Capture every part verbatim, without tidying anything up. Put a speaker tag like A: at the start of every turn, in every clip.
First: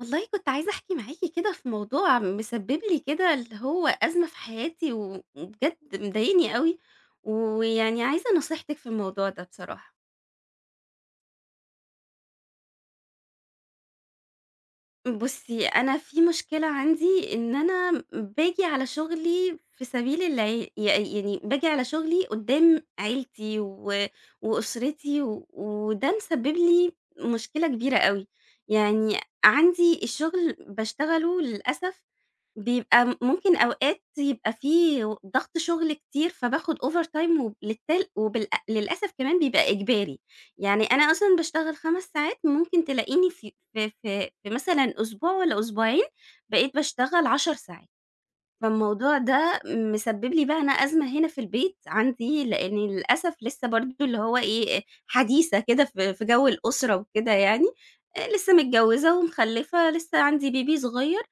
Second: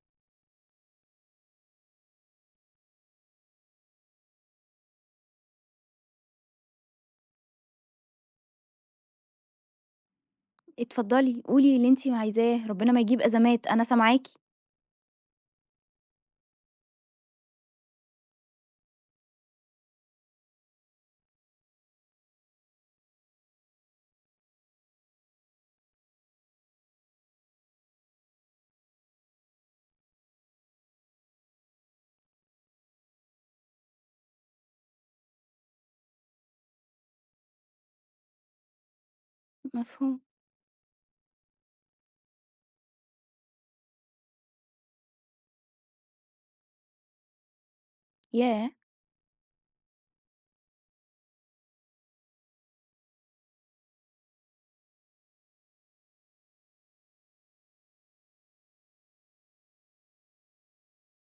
A: والله كنت عايزة أحكي معاكِ كده في موضوع مسبب لي كده اللي هو أزمة في حياتي و وبجد مضايقني أوي، ويعني عايزة نصيحتِك في الموضوع ده بصراحة.
B: اتفضلي، قولي اللي أنتِ عايزاه، ربنا ما يجيب أزمات، أنا سامعاكِ.
A: بُصّي، أنا في مشكلة عندي إن أنا باجي على شغلي في سبيل الع ي يعني باجي على شغلي قدّام عيلتي و وأسرتي و وده مسبب لي مشكلة كبيرة أوي، يعني عندي الشغل باشتغله للأسف بيبقى م ممكن أوقات يبقى في و ضغط شغل كتير فباخد overtime وبالتال وبالأ للأسف كمان بيبقى
B: مفهوم.
A: إجباري. يعني أنا أصلًا باشتغل 5 ساعات، ممكن تلاقيني في في في في مثلًا أسبوع والّا أسبوعين بقيت باشتغل 10 ساعات،
B: ياه!
A: فالموضوع ده مسبب لي بقى أنا أزمة هنا في البيت عندي، لإني للأسف لسه برضه اللي هو إيه، حديثة كده في في جو الأسرة وكده يعني، آآ لسه متجوزة ومخلفة، لسه عندي بيبي صغير.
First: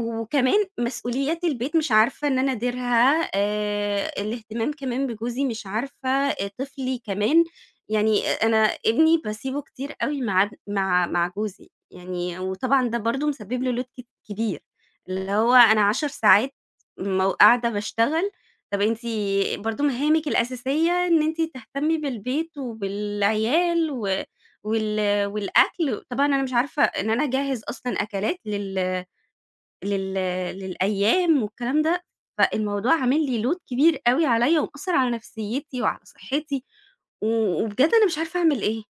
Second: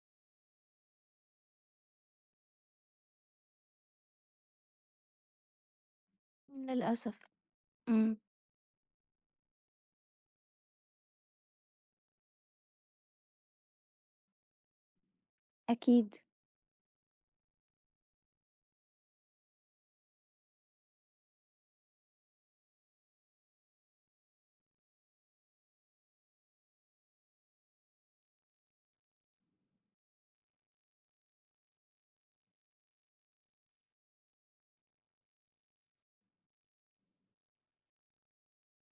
A: وكمان مسؤوليات البيت مش عارفة إن أنا أديرها، آآ الاهتمام كمان بجوزي مش عارفة، آآ طفلي
B: للأسف.
A: كمان،
B: إمم.
A: يعني أ أنا ابني باسيبه كتير أوي مع ابن مع مع جوزي، يعني وطبعًا ده برضه مسبب له load ك كبير، اللي هو أنا 10
B: أكيد.
A: ساعات مو قاعدة باشتغل، طَب أنتِ برضه مهامِك الأساسية إن أنتِ تهتمي بالبيت وبالعيال و وال والأكل، طبعًا أنا مش عارفة إن أنا أجهّز أصلًا أكلات لل لل للأيام والكلام ده، فالموضوع عامل لي load كبير أوي عليّا ومأثّر على نفسيّتي وعلى صحّتي، و وبجد أنا مش عارفة أعمل إيه.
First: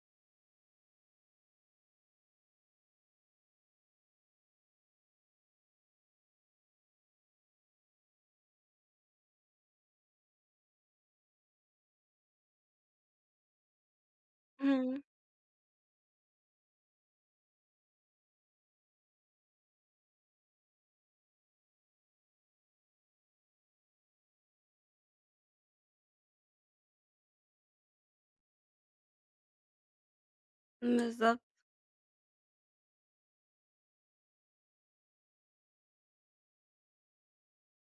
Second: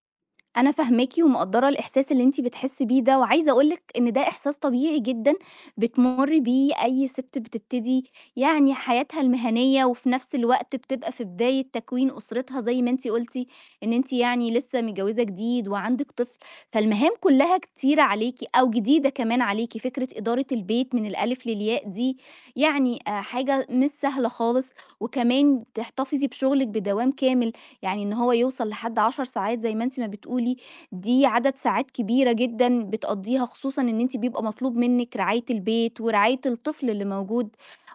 B: أنا فاهماكِ ومقدّرة الإحساس اللي أنتِ بتحسّي بيه ده، وعايزة أقول لِك إن ده إحساس طبيعي جدًا بتمُرّي بيه أي سِت بتبتدي يعني حياتها المهنية، وفي نفس الوقت بتبقى في بداية تكوين أسرتها زي ما أنتِ قُلتِ إن أنتِ يعني لسه
A: إمم،
B: متجوّزة جديد وعندِك طفل، فالمهام كُلّها كتيرة عليكِ أو جديدة كمان عليكِ. فكرة إدارة البيت من الألِف للياء دي يعني آآ حاجة مش سهلة خالص، وكمان تحتفظي بشُغلِك بدوام كامل يعني إن هو يوصل لحد 10 ساعات زي ما أنتِ ما بتقولي، دي
A: بالضبط،
B: عدد ساعات كبيرة جدًا بتقضّيها، خصوصًا إن أنتِ بيبقى مطلوب منِّك رعاية البيت ورعاية الطفل اللي موجود،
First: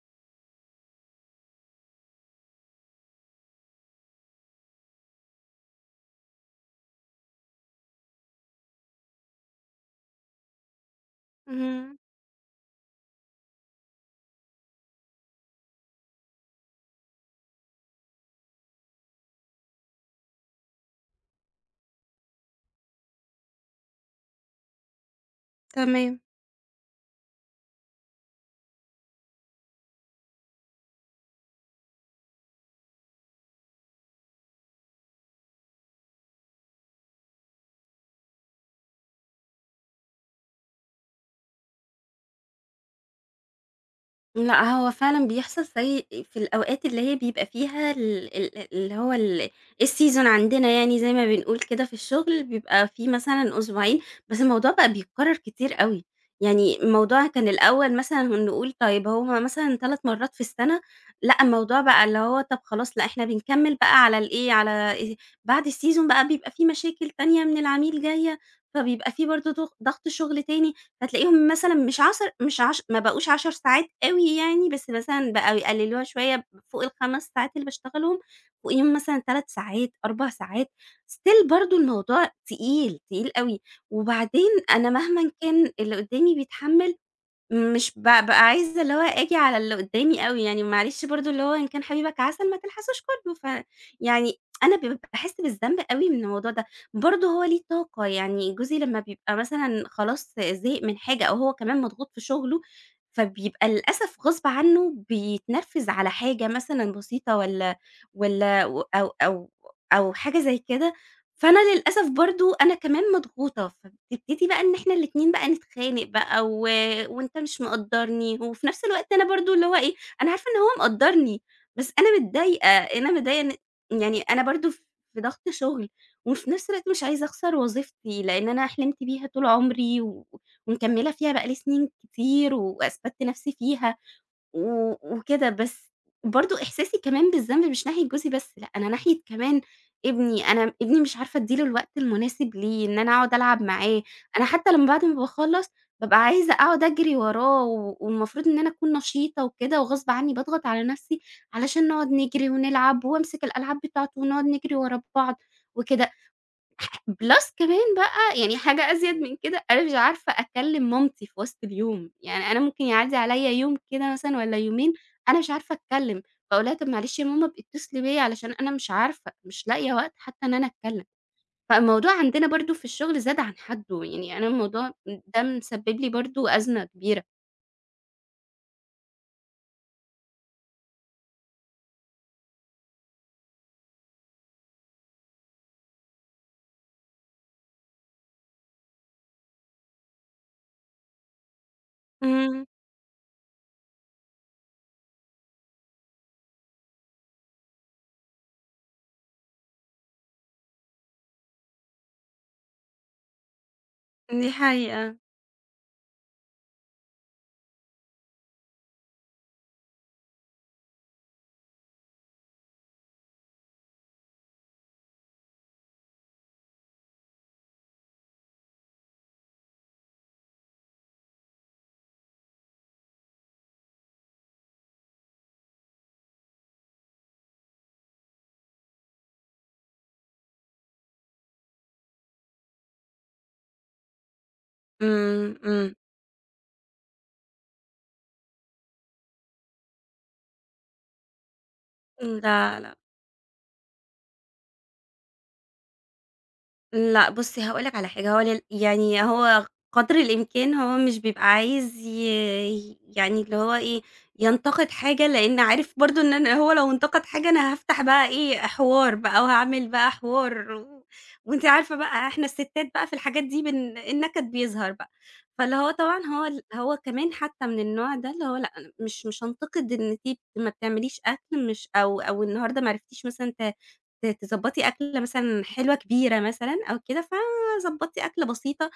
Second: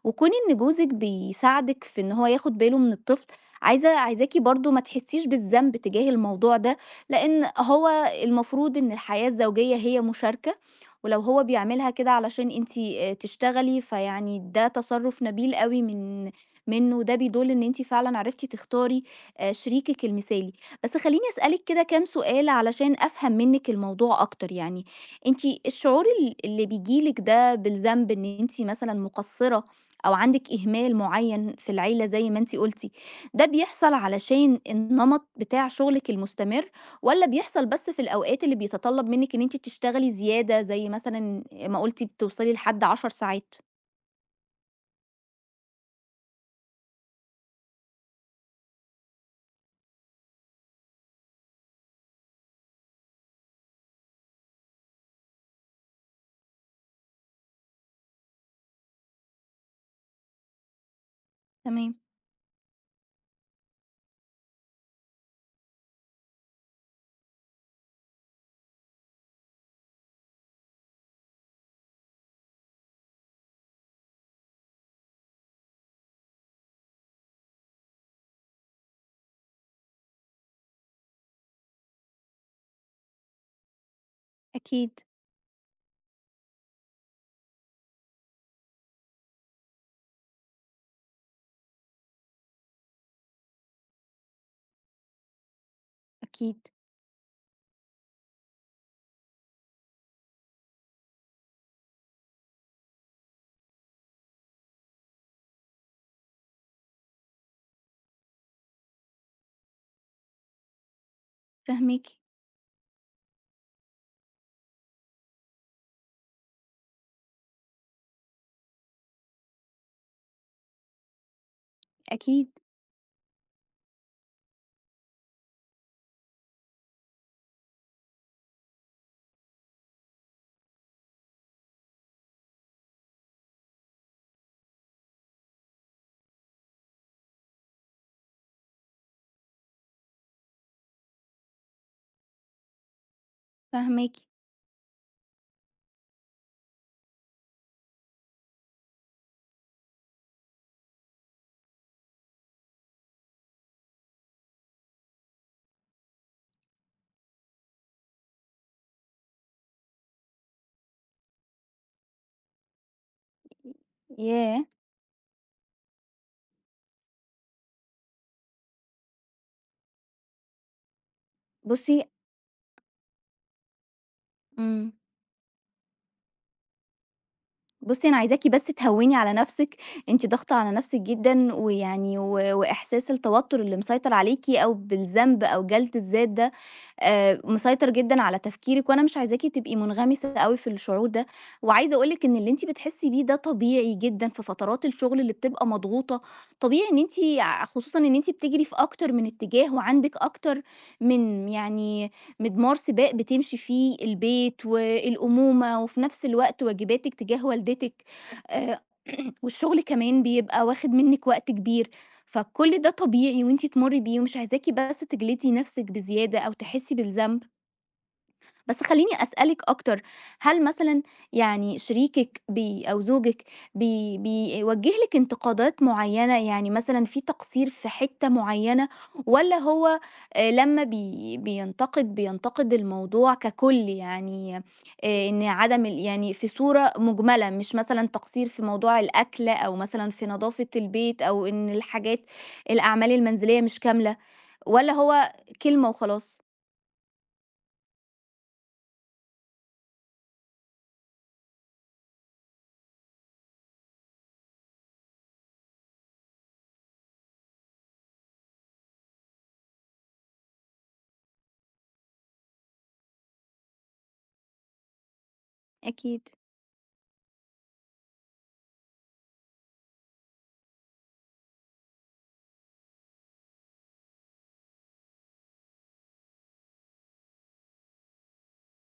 B: وكون إن جوزِك بيساعدِك في إن هو ياخد باله من الطفل، عايزة عايزاكِ برضه ما تحسّيش بالذنب تجاه الموضوع ده، لإن هو المفروض إن الحياة الزوجية هي مشاركة، ولو هو بيعملها
A: اهم،
B: كده علشان أنتِ آآ تشتغلي، فيعني ده تصرُّف نبيل أوي من منّه، وده بيدُل إن أنتِ فعلًا عرفتِ تختاري آآ شريكِك المثالي. بس خلّيني أسألِك كده كام سؤال علشان أفهم منِّك الموضوع أكتر يعني. أنتِ الشعور
A: تمام.
B: ال اللي بييجي لِك ده بالذنب إن أنتِ مثلًا مقصّرة أو عندِك إهمال معيّن في العيلة زي ما أنتِ قُلتِ، ده بيحصل علشان النمط بتاع شغلِك المستمر والّا بيحصل بس في الأوقات اللي بيتطلّب منِّك إن أنتِ تشتغلي زيادة زي مثلًا ما قُلتِ بتوصلي لحد 10 ساعات؟
A: لأ، هو فعلًا بيحصل زي في الأوقات اللي هي بيبقى فيها ال ال اللي هو ال الseason عندنا يعني زي ما بنقول كده في الشغل، بيبقى في مثلًا أسبوعين، بس الموضوع بقى بيتكرر كتير أوي، يعني الموضوع كان الأول مثلًا نقول طيب هُم مثلًا 3 مرات في السنة، لأ الموضوع
B: تمام.
A: بقى اللي هو طب خلاص لأ إحنا بنكمّل بقى على الإيه، على آآ بعد الseason بقى بيبقى في مشاكل تانية من العميل جاية، فبيبقى في برضه ضغ ضغط شغل تاني، هتلاقيهم مثلًا مش عَصَر مش عش ما بقوش 10 ساعات أوي يعني، بس مثلًا بقوا يقللوها شوية فوق الخمس ساعات اللي باشتغلهم، فوقيهم مثلًا 3 ساعات، 4 ساعات، still برضه الموضوع تقيل، تقيل أوي. وبعدين
B: أكيد،
A: أنا مهمًا كان اللي قدّامي بيتحمّل مش ب بابقى عايزة اللي هو آجي على اللي قدّامي أوي، يعني معلش برضه اللي هو إن كان حبيبك عسل ما تلحسوش كُلّه، ف يعني أنا ب باحس بالذنب أوي من الموضوع
B: أكيد.
A: ده، برضه هو ليه طاقة، يعني جوزي لمّا بيبقى مثلًا خلاص زهق من حاجة أو هو كمان مضغوط في شغله، فبيبقى للأسف غصب عنّه بيتنرفز على حاجة مثلًا بسيطة والّا والّا و أو أو أو حاجة زي كده. فأنا
B: فاهماكِ،
A: للأسف برضه أنا كمان مضغوطة، فبتبتدي بقى إن إحنا الاتنين بقى نتخانق بقى و وأنت مش مقدّرني، وفي نفس الوقت أنا برضه اللي هو إيه، أنا عارفة إن هو مقدّرني، بس أنا
B: أكيد،
A: متضايقة، أنا متضايقة إن يعني أنا برضه ف في ضغط شغل، وفي نفس الوقت مش عايزة أخسر وظيفتي، لإن أنا حلمت بيها طول عمري و ومكمّلة فيها بقى لي سنين كتير وأثبتت نفسي فيها. و وكده، بس برضه إحساسي كمان بالذنب مش ناحية جوزي بس، لأ، أنا ناحية كمان ابني، أنا ابني مش عارفة أدّي له الوقت المناسب ليه، إن أنا أقعد ألعب معاه،
B: فاهماكِ.
A: أنا حتى لمّا بعد ما باخلّص بابقى عايزة أقعد أجري وراه، و والمفروض إن أنا أكون نشيطة وكده، وغصب عني باضغط على نَفْسي علشان نقعد نجري ونلعب وأمسك الألعاب بتاعته ونقعد نجري ورا بعض وكده. بلس كمان بقى يعني حاجة أزيد من كده، أنا مش عارفة أكلّم مامتي في وسط اليوم، يعني أنا ممكن يعدّي عليَّ يوم كده مثلًا والّا
B: ياه!
A: يومين أنا مش عارفة أتكلّم، فاقول لها: "طَب معلش يا ماما ابقي اتصلي بيّا علشان أنا مش عارفة، مش لاقية وقت حتى إن أنا أتكلّم."
B: بُصّي.
A: فالموضوع عندنا برضه في الشغل زاد عن حدّه، يعني أنا
B: إمم.
A: الموضوع ده مسبب لي برضه أزمة كبيرة.
B: بُصّي، أنا عايزاكِ بس تهوّني على نَفْسِك، أنتِ ضاغطة على نَفْسِك جدًا ويعني و وإحساس التوتُّر اللي مسيطر عليكِ أو بالذنب أو جَلْد الذات ده آآ مسيطر جدًا على تفكيرِك وأنا مش عايزاكِ تبقي منغمسة أوي في الشعور ده، وعايزة أقول لِك إن اللي أنتِ
A: إمم،
B: بتحسّي بيه ده طبيعي جدًا في فترات الشغل اللي بتبقى مضغوطة، طبيعي إن أنتِ ع خصوصًا إن أنتِ بتجري في أكتر من اتجاه وعندِك أكتر من يعني مضمار سباق بتمشي فيه
A: دي
B: البيت
A: حقيقة.
B: والأمومة وفي نفس الوقت واجباتِك تجاه والدتِك، آآ والشغل كمان بيبقى واخد منِّك وقت كبير، فكل ده طبيعي وأنتِ تمُرّي بيه ومش عايزاكِ بس تجلدي نفسِك بزيادة أو تحسّي بالذنب. بس خلّيني أسألِك أكتر، هل مثلًا يعني شريكِك بي أو زوجِك بي بيوجّه لِك انتقادات معيّنة، يعني مثلًا في تقصير في حتّة معيّنة والّا هو آآ لمّا بي بينتقد، بينتقد الموضوع ككُل يعني آآ إن
A: إمم،
B: عدم
A: إمم.
B: ال يعني في صورة مُجملة، مش مثلًا تقصير في موضوع الأكل أو مثلًا في نضافة البيت أو إن الحاجات
A: لا، لا.
B: الأعمال المنزلية مش كاملة والّا هو كلمة وخلاص؟
A: لأ بُصّي هاقول لك على حاجة، هو لل يعني هو قدر الإمكان هو مش بيبقى عايز ي يعني اللي هو إيه، ينتقد حاجة، لإن عارف برضه إن أنا هو لو انتقد حاجة أنا هافتح بقى إيه، حوار بقى وهاعمل بقى حوار و وأنتِ عارفة بقى إحنا الستات بقى في الحاجات دي بن النكد بيظهر بقى، فاللي هو طبعًا
B: أكيد.
A: هو ال هو كمان حتى من النوع ده اللي هو لأ، أنا مش مش هانتقد إن أنتِ ما بتعمليش أكل مش أو أو النهارده ما عرفتيش مثلًا ت ت تضبّطي أكلة مثلًا حلوة كبيرة مثلًا أو كده، فضبّطي أكلة بسيطة.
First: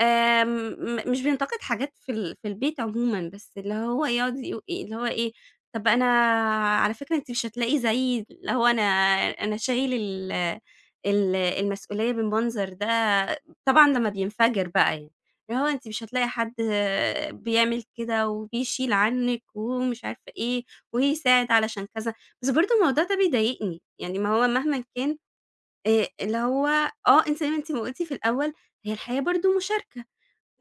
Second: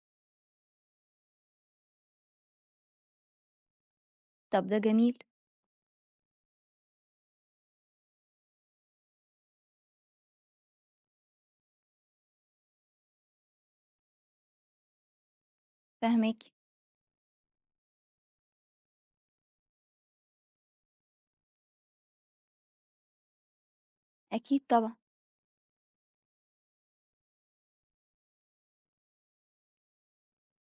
A: آمم، مش بينتقد حاجات في ال في البيت عمومًا، بس اللي هو يقعد يقو
B: طب ده
A: إيه اللي هو
B: جميل.
A: إيه، طَب أنا على فكرة أنتِ مش هتلاقي زيي، اللي هو أنا أنا شايل ال ال المسؤولية بالمنظر ده، طبعًا لمّا بينفجر بقى يعني، اللي هو أنتِ مش هتلاقي
B: فاهماكِ،
A: حد بيعمل كده وبيشيل عنِّك ومش عارفة إيه، ويساعد علشان كذا، بس برضه الموضوع ده بيضايقني، يعني ما هو
B: أكيد
A: مهمًا
B: طبعًا.
A: كان آآ، اللي هو آه، أنتِ زي ما أنتِ ما قُلتِ في الأول، هي الحياة برضه مشاركة.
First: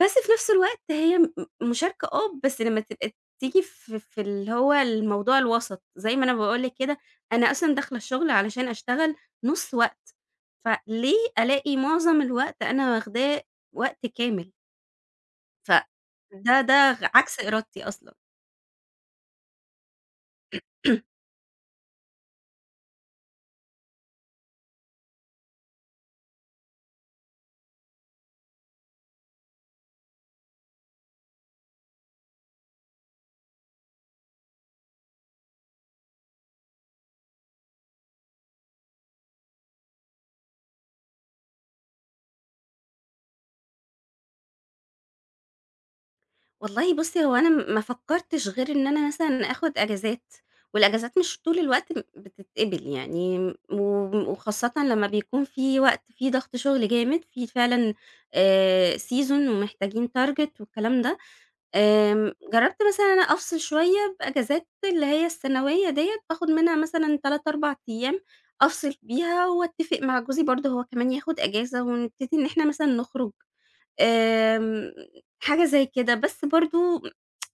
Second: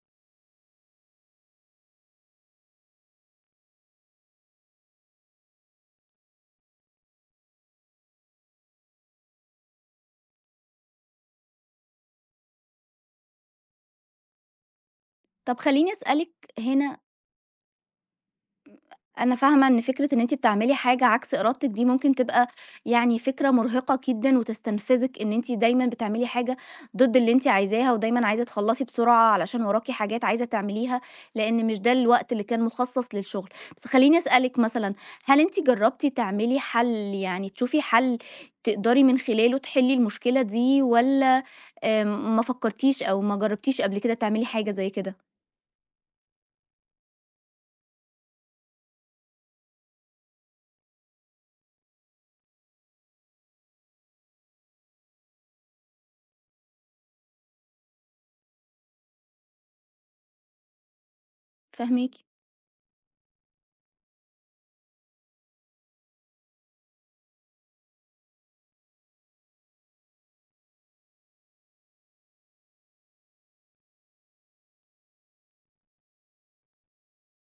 A: بس في نفس الوقت هي م مشاركة آه، بس لمّا تبقى تيجي في في اللي هو الموضوع الوسط، زي ما أنا باقول لِك كده، أنا أصلًا داخلة الشغل علشان أشتغل نُص وقت، فليه ألاقي معظم الوقت أنا واخداه وقت كامل؟
B: طَب خلّيني أسألِك
A: فده ده
B: هنا،
A: غ عكس إرادتي أصلًا.
B: أنا فاهمة إن فكرة إن أنتِ بتعملي حاجة عكس إرادتِك دي ممكن تبقى يعني فكرة مرهقة جدًا وتستنفذِك، إن أنتِ دايمًا بتعملي حاجة ضد اللي أنتِ عايزاها ودايمًا عايزة تخلّصي بسرعة علشان وراكِ حاجات عايزة تعمليها، لإن مش ده الوقت اللي كان مخصص للشغل. بس خلّيني أسألِك مثلًا، هل أنتِ جرّبتِ تعملي حَل، يعني تشوفي حَل تقدري من خلاله تحلّي المشكلة دي والّا آآ ما فكّرتيش أو ما جرّبتيش قبل كده تعملي حاجة زي كده؟
A: والله بُصّي، هو أنا م ما فكّرتش غير إن أنا مثلًا آخُد أجازات، والأجازات مش طول الوقت م بتتقبل يعني م و وخاصةً لمّا بيكون في وقت فيه ضغط شُغل جامد، في فعلًا آآ season ومحتاجين target والكلام ده،
B: فاهماكِ،
A: آمم جرّبت مثلًا إن أنا أفصل شوية بأجازات اللي هي السنوية ديّة، باخُد منها مثلًا ثلاثة، أربعة أيام أيام أفصل بيها وأتّفق مع جوزي برضه هو كمان ياخُد أجازة ونبتدي إن إحنا مثلًا نخرُج، آمم حاجة زي كده، بس برضه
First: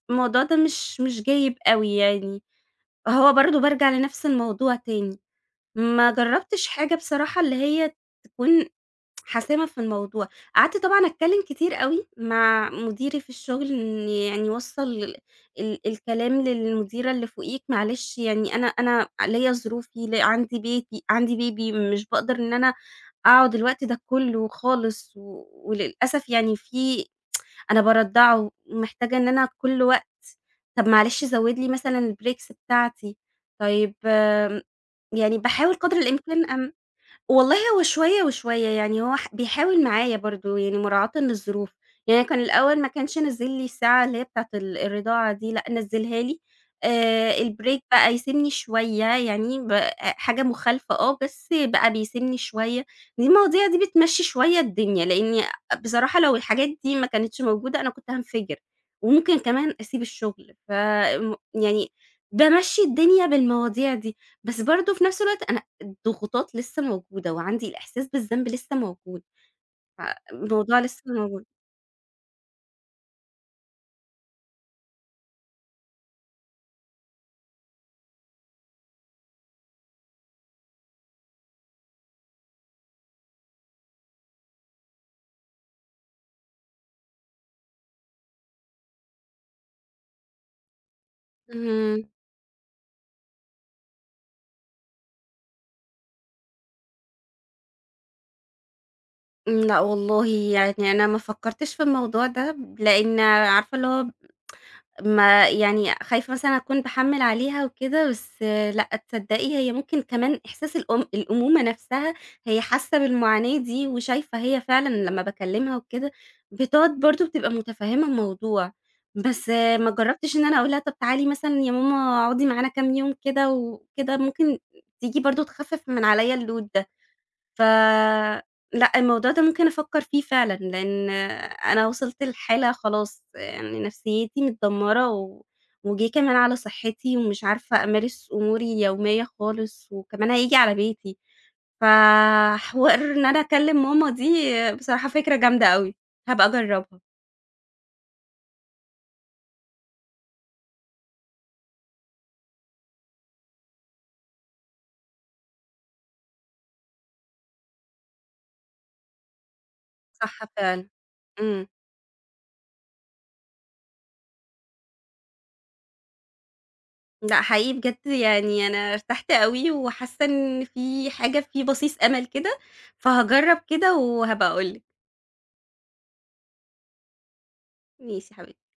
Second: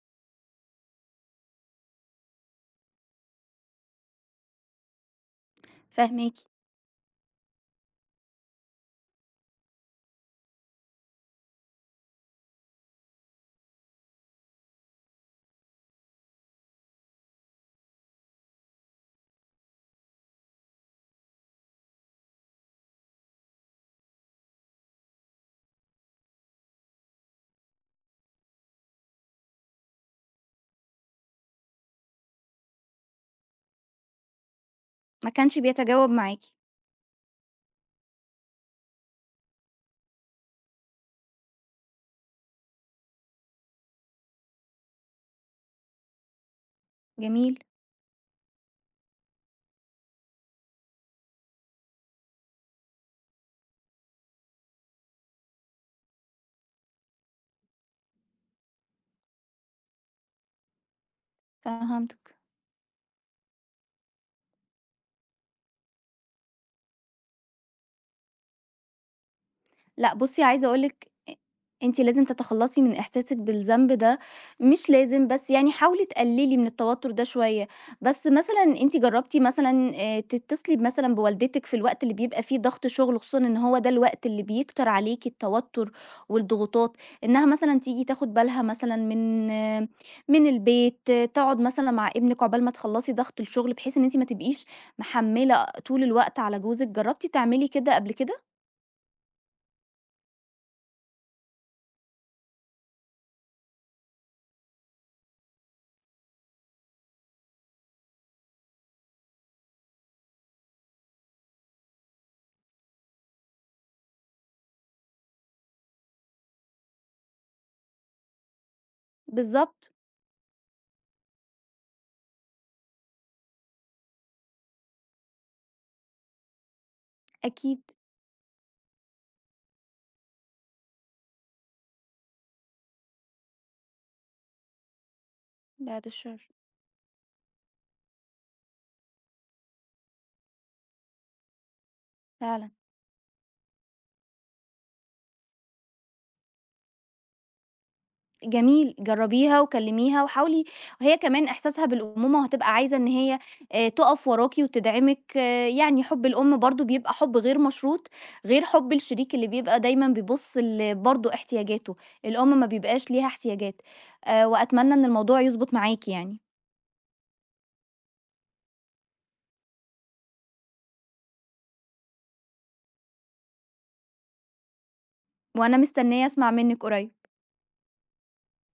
A: الموضوع ده مش مش جايب أوي يعني، هو برضه بارجع لنفس الموضوع تاني، ما
B: فاهماكِ،
A: جرّبتش حاجة بصراحة اللي هي تكون حاسمة في الموضوع، قعدت طبعًا أتكلّم كتير أوي مع مديري في الشغل إن يعني وصّل ال ال- الكلام للمديرة اللي فوقيك معلش يعني أنا أنا ليّا ظروفي، ل عندي بيتي، عندي بيبي، مش باقدر إن أنا أقعد الوقت ده كلّه خالص، و وللأسف يعني في أنا بارضّعه، محتاجة إن أنا كل وقت. طَب معلش زوّد لي مثلًا الbreaks بتاعتي، طيب آمم،
B: ما
A: يعني
B: كانش
A: باحاول قدر
B: بيتجاوب معاكِ،
A: الإمكان أم والله هو شوية، وشوية، يعني هو ح بيحاول معايا برضه، يعني مراعاةً للظروف، يعني كان الأول ما كانش نزّل لي الساعة اللي هي بتاعة ال الرضاعة دي، لأ نزّلها لي، آآ
B: جميل،
A: الbreak بقى يسيبني شوية، يعني ب حاجة مخالفة آه، بس بقى بيسيبني شوية، دي المواضيع دي بتمشّي شوية الدنيا، لإني بصراحة لو الحاجات دي ما كانتش موجودة أنا كنت هانفجر، وممكن كمان أسيب الشغل، ف م يعني
B: فهمتِك.
A: بامشّي الدنيا بالمواضيع دي، بس برضه في نفس الوقت أنا الضغوطات لسه موجودة، وعندي الإحساس بالذنب لسه موجود،
B: لأ بُصّي، عايزة
A: الموضوع
B: أقول
A: لسه
B: لِك أ
A: موجود.
B: أنتِ لازم تتخلّصي من إحساسِك بالذنب ده، مش لازم بس يعني حاولي تقلّلي من التوتُّر ده شوية، بس مثلًا أنتِ جرّبتِ مثلًا آآ تتصلي مثلًا بوالدتِك في الوقت اللي بيبقى فيه ضغط شُغل، خصوصًا إن هو ده الوقت اللي بيكتر عليكِ التوتُّر والضغوطات، إنها مثلًا تيجي تاخُد بالها مثلًا من آه، من البيت، آه، تقعُد مثلًا
A: اهم،
B: مع ابنِك عقبال ما تخلّصي ضغط الشُغل، بحيث إن أنتِ ما تبقيش محمّلة طول الوقت على جوزِك، جرّبتِ تعملي كده قبل كده؟
A: لأ والله يعني أنا ما فكّرتش في الموضوع ده، لإن عارفة اللي هو ما يعني خايفة مثلًا أكون باحمّل عليها وكده، بس لأ، تصدقي هي ممكن كمان إحساس الأم الأمومة نفسها هي حاسة بالمعاناة دي، وشايفة هي فعلًا لمّا باكلمها وكده بتقعد برضه بتبقى متفهمة الموضوع، بس ما
B: بالضبط.
A: جربتش إن أنا أقول لها طب تعالي مثلًا يا ماما اقعدي معانا كام يوم كده وكده، ممكن تيجي برضه تخفف من عليَّ اللود ده. ف
B: أكيد،
A: لأ، الموضوع ده ممكن أفكّر فيه فعلًا، لإن أنا وصلت لحالة خلاص يعني نفسيّتي متدمّرة و
B: بعد
A: وجِه كمان
B: الشر.
A: على صحّتي ومش عارفة أمارس أموري اليومية خالص وكمان هييجي على بيتي،
B: فعلًا،
A: فحوار إن أنا أكلّم ماما دي بصراحة فكرة جامدة أوي، هابقى أجرّبها،
B: جميل، جرّبيها وكلّميها وحاولي، وهي كمان إحساسها بالأمومة وهتبقى عايزة إن هي آآ تُقف وراكِ وتدعمِك، آه، يعني حُب الأم برضه بيبقى حُب غير مشروط، غير حُب الشريك اللي بيبقى دايمًا
A: صح
B: بيبُص
A: فعلًا،
B: ل برضه
A: إمم،
B: احتياجاته، الأم ما بيبقاش ليها احتياجات، آآ وأتمنى إن الموضوع يضبط معاكِ يعني،
A: لأ حقيقي بجد يعني أنا ارتحت أوي وحاسّة إن في حاجة في بَصيص أمل كده، فهاجرّب كده وهابقى أقول لِك،
B: وأنا مستنية أسمع منِّك قريب.
A: ماشي يا حبيبتي.